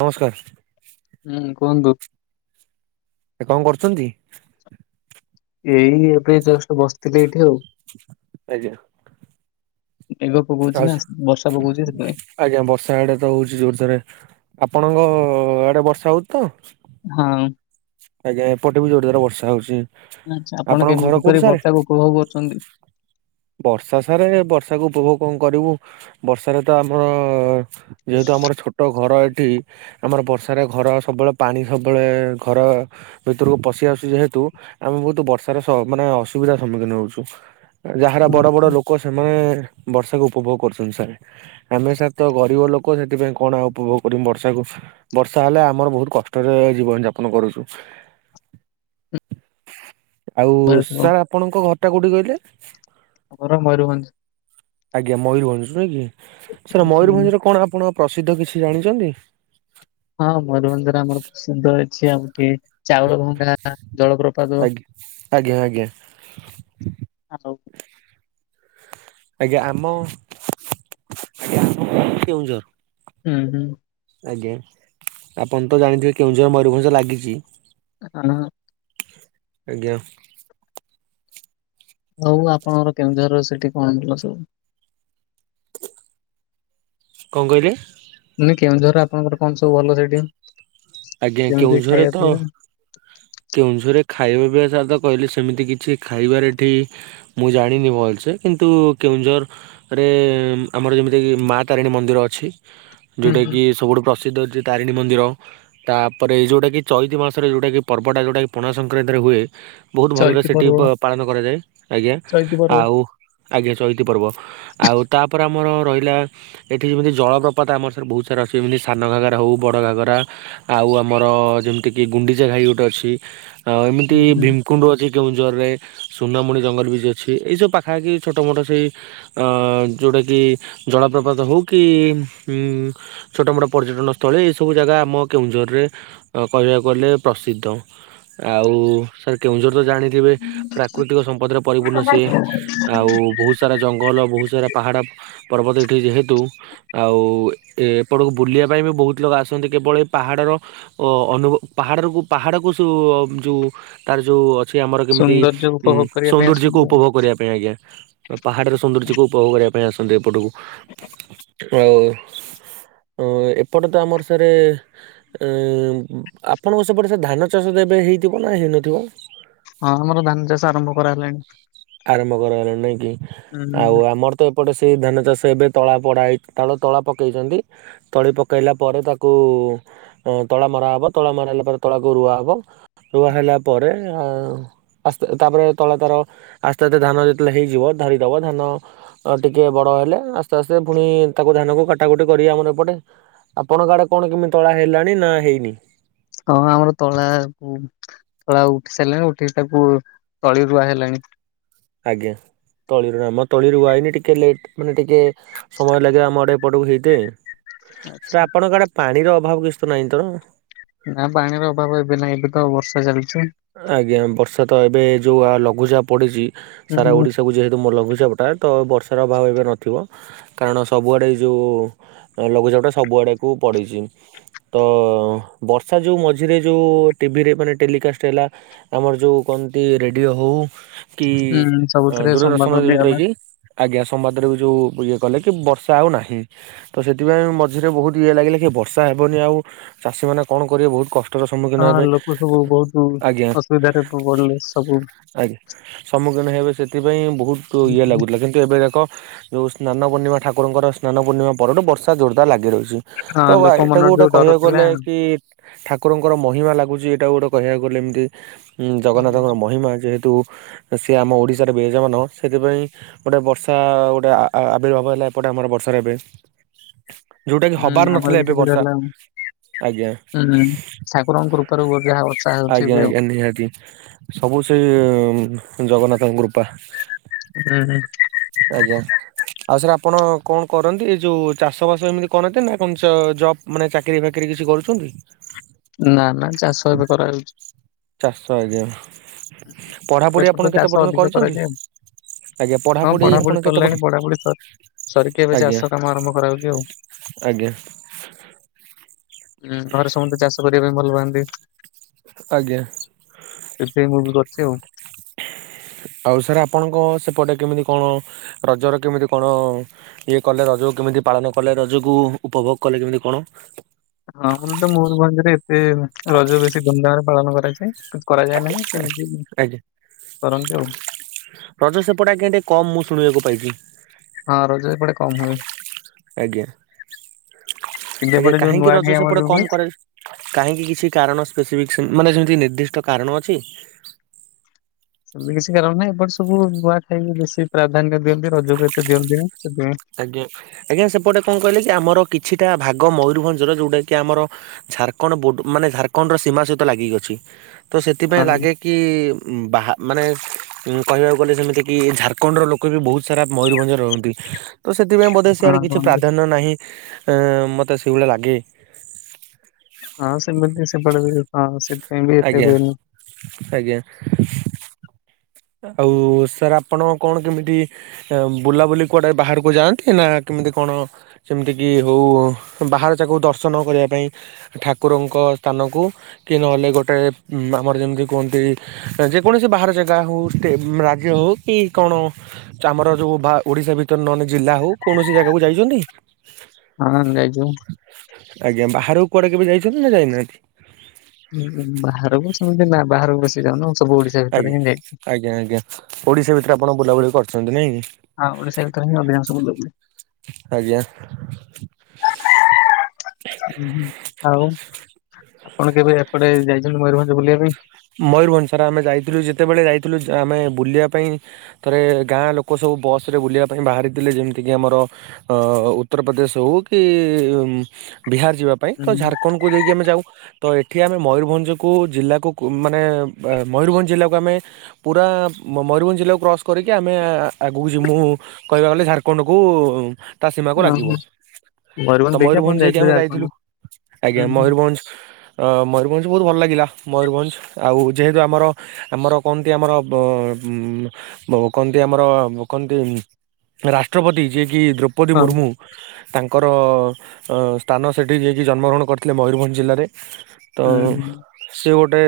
ନମସ୍କାର। ହୁଁ କୁହନ୍ତୁ। ଏ କଣ କରୁଛନ୍ତି? ଏଇ ଏବେ ଜଷ୍ଟ ବସିଥିଲି ଏଇଠି ଆଉ। ଆଜ୍ଞା। ଏଗ ଆଉ ପକଉଛି ନା ବର୍ଷା ପକଉଛି ସେଥିପାଇଁ ଆଜ୍ଞା ବର୍ଷା ଆଡେ ତ ହଉଛି ଜୋରଶରେ ଆପଣଙ୍କ ଆଡେ ବର୍ଷା ହଉଛି ତ? ହଁ। ଆଜ୍ଞା ଏପଟେ ବି ଯୋରେ ଯୋରେ ବର୍ଷା ହଉଛି। ଆଚ୍ଛା ଆପଣ ଆପଣଙ୍କ କେମିତି ଘର କୋଉଠି କିପରି ସାର୍? ବର୍ଷାକୁ ଉପଭୋଗ କରୁଛନ୍ତି? ବର୍ଷା ସାରେ ବର୍ଷାକୁ ଉପଭୋଗ କଣ କରିବୁ ବର୍ଷାରେ ତ ଆମ ଯେହେତୁ ଆମର ଛୋଟ ଘର ଏଠି। ଆମର ବର୍ଷାରେ ଘର ସବୁବେଳେ ପାଣି ସବୁବେଳେ ଘର ଭିତରକୁ ପଶି ଆସୁଛି ଯେହେତୁ ଆମେ ବହୁତ ବର୍ଷାରେ ସ ମାନେ ଅସୁବିଧାର ସମ୍ମୁଖୀନ ହଉଛୁ। ଯାହାର ବଡ ବଡ ଲୋକ ସେମାନେ ବର୍ଷାକୁ ଉପଭୋଗ କରୁଛନ୍ତି ସ ଆମେ ସାରେ ତ ଗରିବ ଲୋକ ସେଥିପାଇଁ କଣ ଉପଭୋଗ କରିମୁ ବର୍ଷାକୁ। ବର୍ଷା ହେଲେ ଆମର ବହୁତ କଷ୍ଟରେ ଜୀବନ ଯାପନ କରୁଛୁ। ଆଉ ଘର ମୟୂରଭଞ୍ଜ ସାର୍ ଆପଣଙ୍କ ଘର ଟା କୋଉଠି କହିଲେ? ଆମର ମୟୂରଭଞ୍ଜ। ଆଜ୍ଞା ମୟୂରଭଞ୍ଜ ନୁହେଁ କି ସାର୍ ହୁଁ। ମୟରଭଞ୍ଜରେ କଣ ଆପଣ ପ୍ରସିଦ୍ଧ କିଛି ଜାଣିଛନ୍ତି? ହଁ ମୟୂରଭଞ୍ଜ ରେ ଆମର ପ୍ରସିଦ୍ଧ ଅଛି ଆଉ ଗୋଟେ ଚାଉଳ ଭଙ୍ଗା ଜଳପ୍ରପାତ ଆଜ୍ଞା ଆଜ୍ଞା ଆଜ୍ଞା ଆଉ ଆଜ୍ଞା ଆମ [unintelligible] ଆମର କେଉଁଝର। ହୁଁ ହୁଁ। ଆଜ୍ଞା ଆପଣ ତ ଜାଣିଥିବେ କେଉଁଝର ମୟୂରଭଞ୍ଜ ଲାଗିଛି। ହଁ। ଆଜ୍ଞା। ହଉ ଆପଣଙ୍କର କେଉଁଝର ସେଠି କଣ ପ୍ରସିଦ୍ଧ। କଣ କହିଲେ। ମୁଁ ନି କେନୁଝର ଆପଣଙ୍କର କଣ ସବୁ ଭଲ ସେଠି ଆଜ୍ଞା ଯେମିତି ଖାଇବା ପିଇବା। କେଉଁଝରେ ଖାଇବା ପିଇବା ସାର୍ ତ କହିଲି ସେମିତି କିଛି ଖାଇବାର ଏଠି ମୁଁ ଜାଣିନି ଭଲସେ କିନ୍ତୁ କେଉଁଝର ରେ ଆମର ଯେମିତିକି ମା ତାରିଣୀ ମନ୍ଦିର ଅଛି। ହୁଁ ଯଉଟା ହୁଁ କିି ସବୁଠୁ ପ୍ରସିଦ୍ଧ ଅଉଛି ତାରିଣୀ ମନ୍ଦିର ତାପରେ ଯୋଉଟା କିି ଚଇତି ମାସରେ ଯଉଟା କିି ପର୍ବଟା ଯେଉଁଟାକି ପଣା ସଂକ୍ରାନ୍ତିରେ ହୁଏ। ବହୁତ ଭଲରେ ଚୈତି ସେଇଠି ପର୍ବ ପାଳନ କରାଯାଏ ଆଜ୍ଞା ଚୈତି ପର୍ବ ଆଉ ଆଜ୍ଞା ଚଇତି ପର୍ବ। ଆଉ ତାପରେ ଆମର ରହିଲା ଏଠି ଯେମିତି ଜଳପ୍ରପାତ ଆମର ସରେ ବହୁତ ସାରା ଅଛି ଏମିତି ସାନ ଘାଗରା ହଉ ବଡ ଘାଗରା। ଆଉ ଆମର ଯେମିତି କିି ଗୁଣ୍ଡିଚା ଘାଇ ଗୋଟେ ଅଛି ଆଉ ହୁଁ ଏମିତି ହୁଁ ଭିମ କୁଣ୍ଡୁ ଅଛି କେଉଁଝରରେ ସୁନାମୁଣି ଜଙ୍ଗଲ ବିଚ ଅଛି ଏଇସବୁ ପାଖାପାଖି ଛୋଟ ମୋଟ ସେଇ ଅ ଯୋଉଟା କି ଜଳପ୍ରପାତ ହଉ କି ଉଁ ଛୋଟ ମୋଟ ପର୍ଯ୍ୟଟନ ସ୍ଥଳୀ ଏଇ ସବୁ ଜାଗା ଆମ କେଉଁଝରରେ ଅ କହିବାକୁ ଗଲେ ପ୍ର ସିଦ୍ଧ ତ ଆଉ ସାର୍ କେଉଁଝର ତ ଜାଣିଥିବେ। ପ୍ରାକୃତିକ ସମ୍ପଦରେ ପରିପୂର୍ଣ୍ଣ ସିଏ ଆଉ ବହୁତ ସାରା ଜଙ୍ଗଲ ବହୁତ ସାରା ପାହାଡ। ପର୍ବତ ଏଟିି ଯେହେତୁ ଆଉ ଏ ଏପଟକୁ ବୁଲିବା ପାଇଁ ବି ବହୁତ ଲୋକ ଆସନ୍ତି କେବଳ ଏ ପାହାଡ଼ର ଅ ଅନୁଭ ପାହାଡରୁ ପାହାଡକୁ ସୋ ଯୋଉ ତାର ଯୋଉ ଅ ସେ ଆମର କେମିତି ସୌନ୍ଦର୍ଯ୍ୟ ଉ ଉପଭୋଗ କରିବା ପାଇଁ ସୌନ୍ଦର୍ଯ୍ୟକୁ ଆସନ୍ତୁ ଆଉ। ଉପଭୋଗ କରିବା ପାଇଁ ଆଜ୍ଞା। ପାହାଡର ସୌନ୍ଦର୍ଯ୍ୟକୁ ଉପଭୋଗ କରିବା ପାଇଁ ଆସନ୍ତି ଏପଟକୁ ଆଉ। ଅ ଏପଟେ ତ ଆମର ସାରେ ଉ ଆପଣଙ୍କ ସେପଟେ ସାର୍ ଧାନ ଚାଷ ତ ଏବେ ହେଇଥିବ ନା ହେଇନଥିବ। ହଁ ଆମର ଧାନ ଚାଷ ଆରମ୍ଭ କରାହେଲାଣି ଆରମ୍ଭ କରାହେଲା ନାଇଁ କି ଆଉ ଉଁ ଆମର ତ ଏପଟେ ସେଇ ଧାନ ଚାଷ ଏବେ ତଳା ପଡା ହେଇ ତା ତଳା ପକେଇଛନ୍ତି। ତଳି ପକେଇଲା ପରେ ତାକୁ ତଳା ମରାହବ ତଳା ମରାହେଲା ପରେ ତଳାକୁ ରୁଆ ହବ। ରୁଆ ହେଲା ପରେ ଆଉ ଆସ୍ତେ ତାପରେ ତଳା ତାର ଆସ୍ତେ ଆସ୍ତେ ଧାନ ଯେତେବେଳେ ହେଇଯିବ ଧରିଦବ ଧାନ। ଅ ଟିକେ ବଡ ହେଲେ ଆସ୍ତେ ଆସ୍ତେ ପୁଣି ତାକୁ ଧାନକୁ କାଟାକୁଟି କରିବେ ଆମର ଏପଟେ। ଆପଣଙ୍କ ଆଡେ କଣ କେମିତି ତଳା ହେଲାଣି ନା ହେଇନି? ହଁ ଆମର ତଳା ଉ ତଳା ଉଠି ସାରିଲାଣି ଉଠିକି ତାକୁ ତଳି ରୁଆ ହେଲାଣି। ଆଜ୍ଞା ତଳିରୁ ଆମ ତଳି ରୁଆହେଇନି ଟିକେ ଲେଟ୍ ମାନେ ଟିକେ ସମୟ ଲାଗେ ଆମ ଆଡେ ଏପଟକୁ ହେଇତେ ସାର୍ ଆପଣଙ୍କ ଆଡେ ପାଣିର ଅଭାବ କିଛି ତ ନାହିଁ ତ? ନା ପାଣିର ଅଭାବ ଏବେ ନାହିଁ ଏବେ ତ ବର୍ଷା ଚାଲିଛି। ଆଜ୍ଞା ବର୍ଷା ତ ଏବେ ଯେଉଁ ଆ ଲଘୁଚାପ ପଡ଼ିଛି ସାରା ହୁଁ ଓଡ଼ିଶାକୁ ଯେହେତୁ ମ ଲଘୁଚାପଟା ତ ବର୍ଷାର ଅଭାବ ଏବେ ନଥିବ। କାରଣ ସବୁଆଡେ ଏଇ ଯୋଉ ଲଘୁଚାପ ଟା ସବୁଆଡେ କୁ ପଡିଛି। ତ ବର୍ଷା ଯୋଉ ମଝିରେ ଯୋଉ ଟିଭିରେ ମାନେ ଟେଲିକାଷ୍ଟ୍ ହେଲା ଆମର ଯେଉ କହନ୍ତି ରେଡ଼ିଓ ହେଉ କି ହୁଁ ସବୁଥିରେ ସମ୍ବାଦ ଦୂରଦର୍ଶନ ଯେମିତି ଦିଆଗଲା ରହିଛି। ଆଜ୍ଞା ସମ୍ବାଦରେ ବି ଯୋଉ ଇଏ କଲେ କି ବର୍ଷା ଆଉ ନାହିଁ। ତ ସେଥିପାଇଁ ମଝିରେ ବହୁତ ଇଏ ଲାଗିଲା କି ବର୍ଷା ହେବନି ଆଉ ଚାଷୀମାନେ କଣ କରିବେ ବହୁତ କଷ୍ଟ ର ସମ୍ମୁଖୀନ ହେବେ। ହୁଁ ଆଜ୍ଞା ଅସୁବିଧାରେ ପ ପଡିଲେ ସବୁ। ଆଜ୍ଞା ସମ୍ମୁଖୀନ ହେବେ ସେଥିପାଇଁ ବହୁତ ଇଏ ଲାଗୁଥିଲା। କିନ୍ତୁ ନ୍ତୁ ଏବେ ଦେଖ ଯେଉଁ ସ୍ନାନ ପୂର୍ଣ୍ଣିମା ଠାକୁରଙ୍କର ସ୍ନାନ ପୂର୍ଣ୍ଣିମା ପରଠୁ ବର୍ଷା ଜୋରଦାର ଲାଗି ରହିଛି। ହଁ ତ ଲୋକ ଏଟାକୁ ମନରେ ଗୋଟେ ଯୋଉ ଡର କହିବାକୁ ଥିଲା ଗଲେ କି ଠାକୁରଙ୍କର ମହିମା ଲାଗୁଛି ଏଇଟାକୁ ଗୋଟେ କହିବାକୁ ଗଲେ ଏମିତି। ଉଁ ହଁ ଜଗନ୍ନାଥଙ୍କର ମହିମା ଯେହେତୁ ସିଏ ଆମ ଓଡ଼ିଶାରେ ବିରାଜମାନ ସେଥିପାଇଁ ଗୋଟେ ବର୍ଷା ଗୋଟେ ଆ ଆବିର୍ଭାବ ହେଲେ ଏପଟେ ଆମର ବର୍ଷାରେ ଏବେ। ଯୋଉଟା କି ହୁଁ ହବାର ଆମର ବି ନଥିଲା ଏବେ ସେପଟେ ବର୍ଷା ହେଲା ଆଉ। ଆଜ୍ଞା ହୁଁ। ଠାକୁରଙ୍କ କୃପାରୁ ଗ ଯାହା ଅଛି। ଆଜ୍ଞା ଆଜ୍ଞା ନିହାତି ସବୁ ସେ ଜଗନ୍ନାଥଙ୍କ କୃପା। ହୁଁ ହୁଁ। ଆଜ୍ଞା ଆଉ ସାର୍ ଆପଣ କଣ କରନ୍ତି ଏ ଯୋଉ ଚାଷ ବାସ ଏମିତି କରନ୍ତି ନା କଣ ଚ ଜବ୍ ମାନେ ଚାକିରି ଫାକିରି କିଛି କରୁଛନ୍ତି? ନା ନା ଚାଷ ଏବେ କରାଯାଉଛି। ଚାଷ ଆଜ୍ଞା। ଆମର ପଢାପଢି ଏପଟେ ଆପଣ କେତେ ଚାଷ ପର୍ଯ୍ୟନ୍ତ ଅଧିକ କରିଛନ୍ତି? କରାଯାଏ ଆଜ୍ଞା ହଁ ଆପଣ ପଢାପଢି କେତେ ପର୍ ସରିଲାଣି ପଢାପଢି ସ ସରିକି ଏବେ ଆଜ୍ଞା ଚାଷ କାମ ଆରମ୍ଭ କରାହୋଉଛି ଆଉ। ଆଜ୍ଞା। ଉଁ ଘରେ ସମସ୍ତେ ଚାଷ କରିବା ପାଇଁ ଭଲ ପାଆନ୍ତି। ଆଜ୍ଞା। ସେ ମୁଁ ବି କରିଛି ଆଉ। ଆଉ ସାର୍ ଆପଣଙ୍କ ସେପଟେ କେମିତି କଣ ରଜର କେମିତି କଣ ଇଏ କଲେ ରଜକୁ କେମିତି ପାଳନ କଲେ ରଜକୁ ଉପଭୋଗ କଲେ କେମିତି କଣ? ହଁ ଆମର ତ ମୟୂରଭଞ୍ଜରେ ଏତେ ରଜ ବେଶୀ ଧୁମଧାମ ରେ ପାଳନ କରାଯାଏ କରାଯାଏ ନାହିଁ। ସେମିତି ଆଜ୍ଞା କରନ୍ତି ଆଉ। ରଜ ସେପଟେ ଆଜ୍ଞା ଟିକେ କମ୍ ମୁଁ ଶୁଣିବାକୁ ପାଇଛି। ହଁ ରଜ ଏପଡେ କମ୍ ହୁଏ। ଆଜ୍ଞା କିନ୍ତୁ ଆଜ୍ଞା ଏପଟେ ଯୋଉ କାହିଁକି ନୂଆଖାଇ ରଜ ଆମର ସେପଟେ ଯୋଉ ହୁଏ କମ୍ କରେ। କାହିଁକି କିଛି କାରଣ ସ୍ପେସିଫିକ ମାନେ ସେମିତି ନିର୍ଦ୍ଦିଷ୍ଟ କାରଣ ଅଛି। ସେମିତି କିଛି କାରଣ ନାହିଁ। ଏପଟ ସବୁ ନୂଆ ଖାଇକି ବେଶୀ ପ୍ରାଧାନ୍ୟ ଦିଅନ୍ତି। ରଜକୁ ଏତେ ଦିଅନ୍ତି ନାହିଁ ସେଥିପାଇଁ ଆଜ୍ଞା ଆଜ୍ଞା ସେପଟେ କଣ କହିଲେ କି ଆମର କିଛିଟା ଭାଗ ମୟୁରୁଭଞ୍ଜର ଯୋଉଟା କି ଆମର ଝାରଖଣ୍ଡ ମାନେ ଝାରଖଣ୍ଡ ର ସୀମା ସହିତ ଲାଗିିକି ଅଛି ତ ସେଥିପାଇଁ ହଁ। ଲାଗେ କି ବା ମାନେ କହିବାକୁ ଗଲେ ସେମିତିକି ଝାଡ଼ଖଣ୍ଡର ଲୋକ ବି ବହୁତ ସାରା ମୟୂରୁଭଞ୍ଜ ରହନ୍ତି। ତ ସେଥିପାଇଁ ବୋଧେ ହଁ ସେଆଡେ କିଛି କୁହନ୍ତୁ ପ୍ରାଧାନ୍ୟ ନାହିଁ। ଅ ମତେ ସେଇଭଳିଆ ଲାଗେ। ହଁ ସେମିତି ସେପଟେ [unintelligible] ହଁ ସେ ଆଜ୍ଞା ଆଜ୍ଞା। ଆଉ ସାର୍ ଆପଣ କଣ କେମିତି ବୁଲାବୁଲି କୁଆଡେ ବାହାରକୁ ଯାଆନ୍ତି ନା କେମିତି କଣ ଯେମିତିକି ହଉ ବାହାର ଯାକୁ ଦର୍ଶନ କରିବା ପାଇଁ ଠାକୁରଙ୍କ ସ୍ଥାନକୁ କି ନହେଲେ ଗୋଟେ ଆମର ଯେମିତି କୁହନ୍ତି ଯେକୌଣସି ବାହାର ଜାଗା ହଉ। ଟେ ରାଜ୍ୟ ହଉ କି କଣ ଆମର ଯୋଉ ଓଡିଶା ଭିତରେ ନେ ଜିଲ୍ଲା ହଉ କୌଣସି ଜାଗାକୁ ଯାଇଛନ୍ତି? ହଁ ଯାଇଚୁ। ଆଜ୍ଞା ବାହାରକୁ କୁଆଡେ କେବେ ଯାଇଛନ୍ତି ନା ଯାଇନାହାନ୍ତି। ବାହାରକୁ ସେମିତି ନା ବାହାରକୁ ବେସିି ଯାଉନୁ ସବୁ ଓଡିଶା ଆଜ୍ଞା ଭିତରେ ହିଁ ଯାଇଛିି। ଆଜ୍ଞା ଆଜ୍ଞା। ଓଡିଶା ଭିତରେ ଆପଣ ବୁଲାବୁଲି କରୁଛନ୍ତି ନାଇଁ କି। ହଁ ଓଡ଼ିଶା ଭିତରେ ହିଁ ଅଧିକାଂଶ ବୁଲାବୁଲି। ଆଜ୍ଞା। [inaudible] ହୁଁ ହୁଁ ଆଉ ଆପଣ କେବେ ଏପଟେ ଯାଇଛନ୍ତି ମୟୂରଭଞ୍ଜ ବୁଲିବା ପାଇଁ? ମୟୂରଭଞ୍ଜ ସାର୍ ଆମେ ଯାଇଥିଲୁ ଯେତେବେଳେ ଯାଇଥିଲୁ ଆମେ ବୁଲିବା ପାଇଁ। ଥରେ ଗାଁ ଲୋକ ସବୁ ବସ୍ ରେ ବୁଲିବା ପାଇଁ ବାହାରିଥିଲେ ଯେମିତିକି ଆମର ଅ ଉତ୍ତରପ୍ରଦେଶ ହୋଉ କି ବିହାର ଯିବା। ପାଇଁ ତ ହୁଁ ଝାଡ଼ଖଣ୍ଡକୁ ଦେଇକି ଆମେ ଯାଉ ତ ଏଠି ଆମେ ମୟୂରଭଞ୍ଜକୁ ଜିଲ୍ଲାକୁ କୁ ମାନେ ବା ମୟୂରଭଞ୍ଜ ଜିଲ୍ଲାକୁ ଆମେ ପୁରା ମ-ମୟୂରଭଞ୍ଜ ଜିଲ୍ଲାକୁ କ୍ରସ୍ କରିକି ଆମେ ଆଗକୁ ଜିମୁ କହିବାକୁ ଗଲେ ଝାରଖଣ୍ଡ କୁ ତା ସୀମାକୁ ଲାଗିବ। ଓହୋ ତ ଦେଇକି ଆପଣ ମୟୂରଭଞ୍ଜ ଯାଇକି ଯାଇଥିଲେ ଆମେ ଯାଇଥିଲୁ ଝାରଖଣ୍ଡ। ଆଜ୍ଞା ହୁଁ ହୁଁ ମୟୂରଭଞ୍ଜ। ଅ ମୟୂରଭଞ୍ଜ ବହୁତ ଭଲ ଲାଗିଲା ମୟୂରଭଞ୍ଜ। ଆଉ ଯେହେତୁ ଆମର ଆମର କୁହନ୍ତି ଆମର ବ ବ କହନ୍ତି ଆମର କହନ୍ତି ରାଷ୍ଟ୍ରପତି ଯିଏ କି ଦ୍ରୌପଦୀ ହଁ ମୁର୍ମୁ। ତାଙ୍କର ଅ ସ୍ଥାନ ସେଠି ଯିଏ କି ଜନ୍ମଗ୍ରହଣ କରିଥିଲେ ମୟୂରଭଞ୍ଜ ଜିଲ୍ଲାରେ। ତ ହୁଁ ହୁଁ ସେ ଗୋଟେ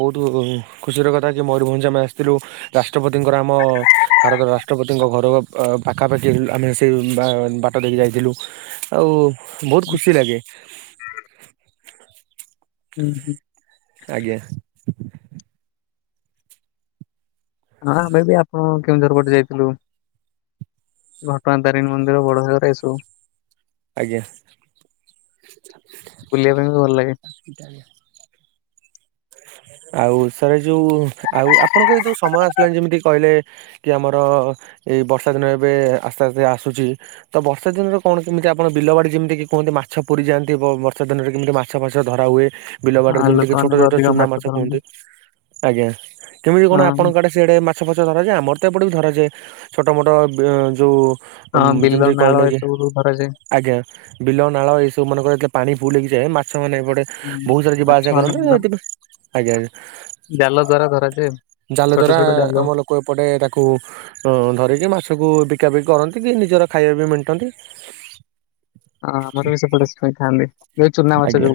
ବହୁତ ଖୁସିର କଥା କି ମୟୂରଭଞ୍ଜ ଆମେ ଆସିଥିଲୁ ରାଷ୍ଟ୍ରପତିଙ୍କର ଆମ ଭାରତର ରାଷ୍ଟ୍ରପତିଙ୍କ ଘର ପ ପାଖାପାଖି ଆମେ ସେ ବା ବାଟ ଦେଇକି ଯାଇଥିଲୁ। ଆଉ ବହୁତ ଖୁସି ଲାଗେ। ଉଁ ହୁଁ। ଆଜ୍ଞା। ହଁ ଆମେ ବି ଆପଣ କେଉଁଝର ପଟେ ଯାଇଥିଲୁ। ଘଟଗାଁ ତାରିଣୀ ମନ୍ଦିର, ବଡଘାଗରା ଏସବୁ। ଆଜ୍ଞା। ବୁଲିବା ପାଇଁ ବି ଭଲ ଲାଗେ। ଆଉ ସାରେ ଯୋଉ ଆଉ ଆପଣଙ୍କ ଏଇ ଯୋଉ ସମୟ ଆସିଲାଣି ଯେମିତି କହିଲେ କି ଆମର ଏଇ ବର୍ଷା ଦିନ ଏବେ ଆସ୍ତେ ଆସ୍ତେ ଆସୁଛି ତ ବର୍ଷା ଦିନରେ କଣ କେମିତି ଆପଣ ବିଲ ବାଡି ଯେମତି କି କୁହନ୍ତି କି ମାଛ ପୁରି ଯାଆନ୍ତି ବ ବର୍ଷା ଦିନରେ କେମିତି ମା ଛ ଫାଛ ଧରା ହୁଏ ବିଲବାଡିରେ ଆଉ ଯେମିତିି କି ଛୋଟ ଲୋକମାନେ ବି ଛୋଟ ଅଧିକ ଚୁନା ମାଛ ଧରନ୍ତି କୁହନ୍ତୁ ଆଜ୍ଞା କେମିତି କଣ ହଁ। ଆପଣଙ୍କ ଆଡ଼େ ସିଆଡ଼େ ମାଛ ଫାଛ ଧରାଯାଏ ଆମର ତ ଏପଟେ ବି ଧରାଯାଏ ଛୋଟମୋଟ ବ ଯୋଉ ଉଁ ହଁ ବିଲ ଯେମତି ନାଳ କହିଲେ କି ଏସବୁରୁ ଧରାଯାଏ ଆଜ୍ଞା ବିଲ ନାଳ ଏଇ ସବୁ ମାନଙ୍କରେ କିଏ ପାଣି ଫୁଲ ହେଇଯାଏ ମାଛ ମାନେ ଏପଟେ ହୁଁ। ବୋହୁତ ସାରା ଯିବା ମାଛ ଆସିବା ମାନ କରନ୍ତି ଆଉ ଏତେ ବି ଆଜ୍ଞା ଜାଲ ଦ୍ଵାରା ଧରାଯାଏ ଜାଲ ଛୋଟ ଦ୍ଵାରା ଛୋଟ ଜାଲ। ହଁ ଆମ ଲୋକ ଏପଟେ ତାକୁ ଅ ଧରିକି ମାଛକୁ ବିକା ବିକି କରନ୍ତି କି ନିଜର ଖାଇବା ବି ମେଣ୍ଟାନ୍ତି। ଆ ଆମର ବି ସେପଟେ ଶୁଣିଥାଆନ୍ତି। ଆଜ୍ଞା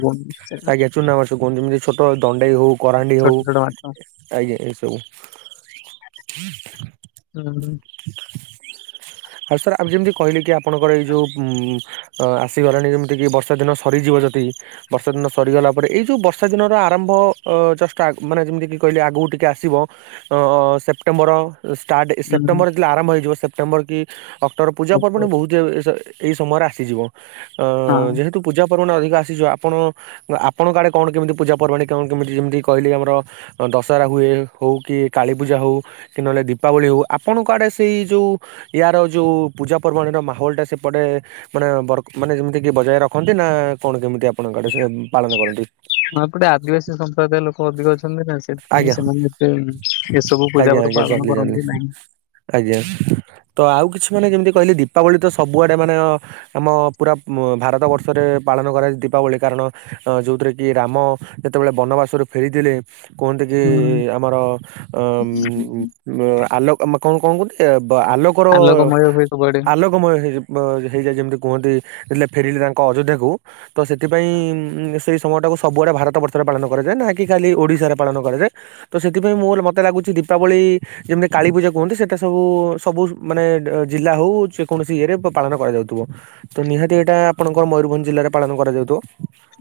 ଆଜ୍ଞା ଚୁନାମାଛ କୁହନ୍ତି ଯେମିତି ଛୋଟ ଦଣ୍ଡେଇ ହୋଉ କରାଣ୍ଡି ଛୋଟ ହୋଉ। ଛୋଟ ମାଛ। ଆଜ୍ଞା ଏ ସବୁ। ହୁଁ। ଆଉ ସାର୍ ଆମ ଯେମିତି କହିଲି କି ଆପଣଙ୍କର ଏଇ ଯୋଉ ଉଁ ଅ ଆସିଗଲାଣି ଯେମିତି କି ବର୍ଷା ଦିନ ସ ସରିଯିବ ଯଦି ବର୍ଷା ଦିନ ସରିଗଲା ପରେ ଏଇ ଯୋଉ ବର୍ଷା ଦିନର ଆରମ୍ଭ ଅ ଜଷ୍ଟ ଆ ମାନେ ଯେମିତିକି କହିଲେ ଆଗକୁ ଟିକେ ଆସିବ ଅ ସେପ୍ଟେମ୍ବର ଷ୍ଟାର୍ଟ ହୁଁ ସେପ୍ଟେମ୍ବର ଯେତେବେଳେ ଆରମ୍ଭ ହେଇଯିବ ସେପ୍ଟେମ୍ବର କି ଅକ୍ଟୋବର ପୂଜା ଅପ ପର୍ବାଣୀ ହଁ। ବୋହୁତ ଆଉ ଏ ସ ଏଇ ସମୟରେ ଆସିଯିବ ଅ ହଁ ଯେହେତୁ ପୂଜାପର୍ବାଣୀ ଅଧିକ ଆସିଯିବ ଆପଣ ଆପଣଙ୍କ ଆଡ଼େ କଣ କେମିତି ପୂଜାପର୍ବାଣି କଣ କେମିତି ଯେମତି କିହିଲି ଆମର ଅ ଦଶହରା ହୁଏ ହୋଉ କି କାଳୀ ପୂଜା ହୋଉ କି ନହନେ ଦୀପାବଳି ହୋଉ ଆପଣଙ୍କ ଆଡେ ସେଇ ଯୋଉ ଇଆର ଯୋଉ ପୂଜାପର୍ବାଣୀର ମାହୋଲଟା ସେପଟେ ମାନେ ବରକ୍ ମାନେ ଯେମତିକି ବଜାୟ ରଖନ୍ତି ନା କଣ କେମିତି ଆପଣଙ୍କ ଆଡେ ସେ ପାଳନ କରନ୍ତି? ହ ଏପଟେ ଆଦିବାସୀ ସମ୍ପ୍ରଦାୟ ଲୋକ ଅଧିକ ଅଛନ୍ତି ନା ସେଥିପାଇଁ ଆଜ୍ଞା ସେମାନେ ତ ଏସବୁ ଆଜ୍ଞା ପୂଜାପର୍ବ ଆଜ୍ଞା ପାଳନ ଜାଣିଲି ଜାଣିଲି କରନ୍ତି ନାହିଁ। ଆଜ୍ଞା ତ ଆଉ କିଛି ମାନେ ଯେମିତି କହିଲେ ଦୀପାବଳି ତ ସବୁଆଡେ ମାନେ ଅ ଆମ ପୁରା ଭାରତ ବର୍ଷରେ ପାଳନ କରାଯାଏ ଦୀପାବଳି କାରଣ ଅ ଯୋଉଥିରେ କି ରାମ ଯେତେବେଳେ ବନବାସରୁ ଫେରିଥିଲେ କୁହନ୍ତି କି ହୁଁ ଆମର ଅମ୍ ଉମ୍ ଆଲୋକ ଆମେ କଣ କଣ କହନ୍ତି ଆଲୋକର ଆଲୋକ ଆଲୋକମୟ ହୁଏ ସବୁଆଡେ ଆଲୋକମୟ ହେଇ ମ ହେଇଯାଏ ଯେମତି କୁହନ୍ତି ଯେତେବେଳେ ଫେରିଲେ ତାଙ୍କ ଅଯୋଧ୍ୟାକୁ ତ ସେଥିପାଇଁ ଉଁ ସେଇ ସମୟଟାକୁ ସ ସବୁଆଡ଼େ ଭାରତ ବର୍ଷରେ ପାଳନ କରାଯାଏ ନା କି ଖାଲି ଓଡ଼ିଶାରେ ପାଳନ କରାଯାଏ ତ ସେଥିପାଇଁ ମୋର ମ ତେ ଲାଗୁଚି ଦୀପାବଳି ଯେମତି କାଳୀପୂଜା କୁହନ୍ତି ସେଇଟା ସବୁ ସବୁ ମାନେ ଜିଲ୍ଲା ହୋଉ ଚେ କୌଣସି ଇଏରେ ପ-ପାଳନ କରାଯାଉଥୁବ ତ ନିହାତି ଏଇଟା ଆପଣଙ୍କର ମୟୂରଭଞ୍ଜ ଜିଲ୍ଲାରେ ପାଳନ କରାଯାଉଥୁବ।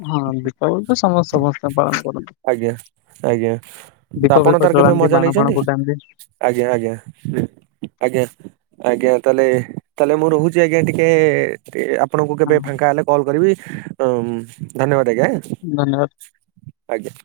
ହଁ ଦୀପାବଳି ତ ସମସ୍ ସମସ୍ତେ ପାଳନ କରନ୍ତି। ଆଜ୍ଞା ଆଜ୍ଞା ତ ଦୀପ ଆପଣ ଫିପ ତାର କେବେ ଜଳାନ୍ତି ମଜା ବାଣ ଫାଣ ନେଇଚନ୍ତି? ଫୁଟାନ୍ତି ଆଜ୍ଞା ଆଜ୍ଞା ଆଜ୍ଞା। ଆଜ୍ଞା ତାହେଲେ ତାହେଲେ ମୁଁ ରହୁଚି ଆଜ୍ଞା ଟିକେ ତେ ଆପଣଙ୍କୁ କେବେ ଆଉ ଫାଙ୍କା ହେଲେ କଲ୍ କରିବି ଉଁ ଧନ୍ୟବାଦ ଆଜ୍ଞା। ଧନ୍ୟବାଦ। ଆଜ୍ଞା।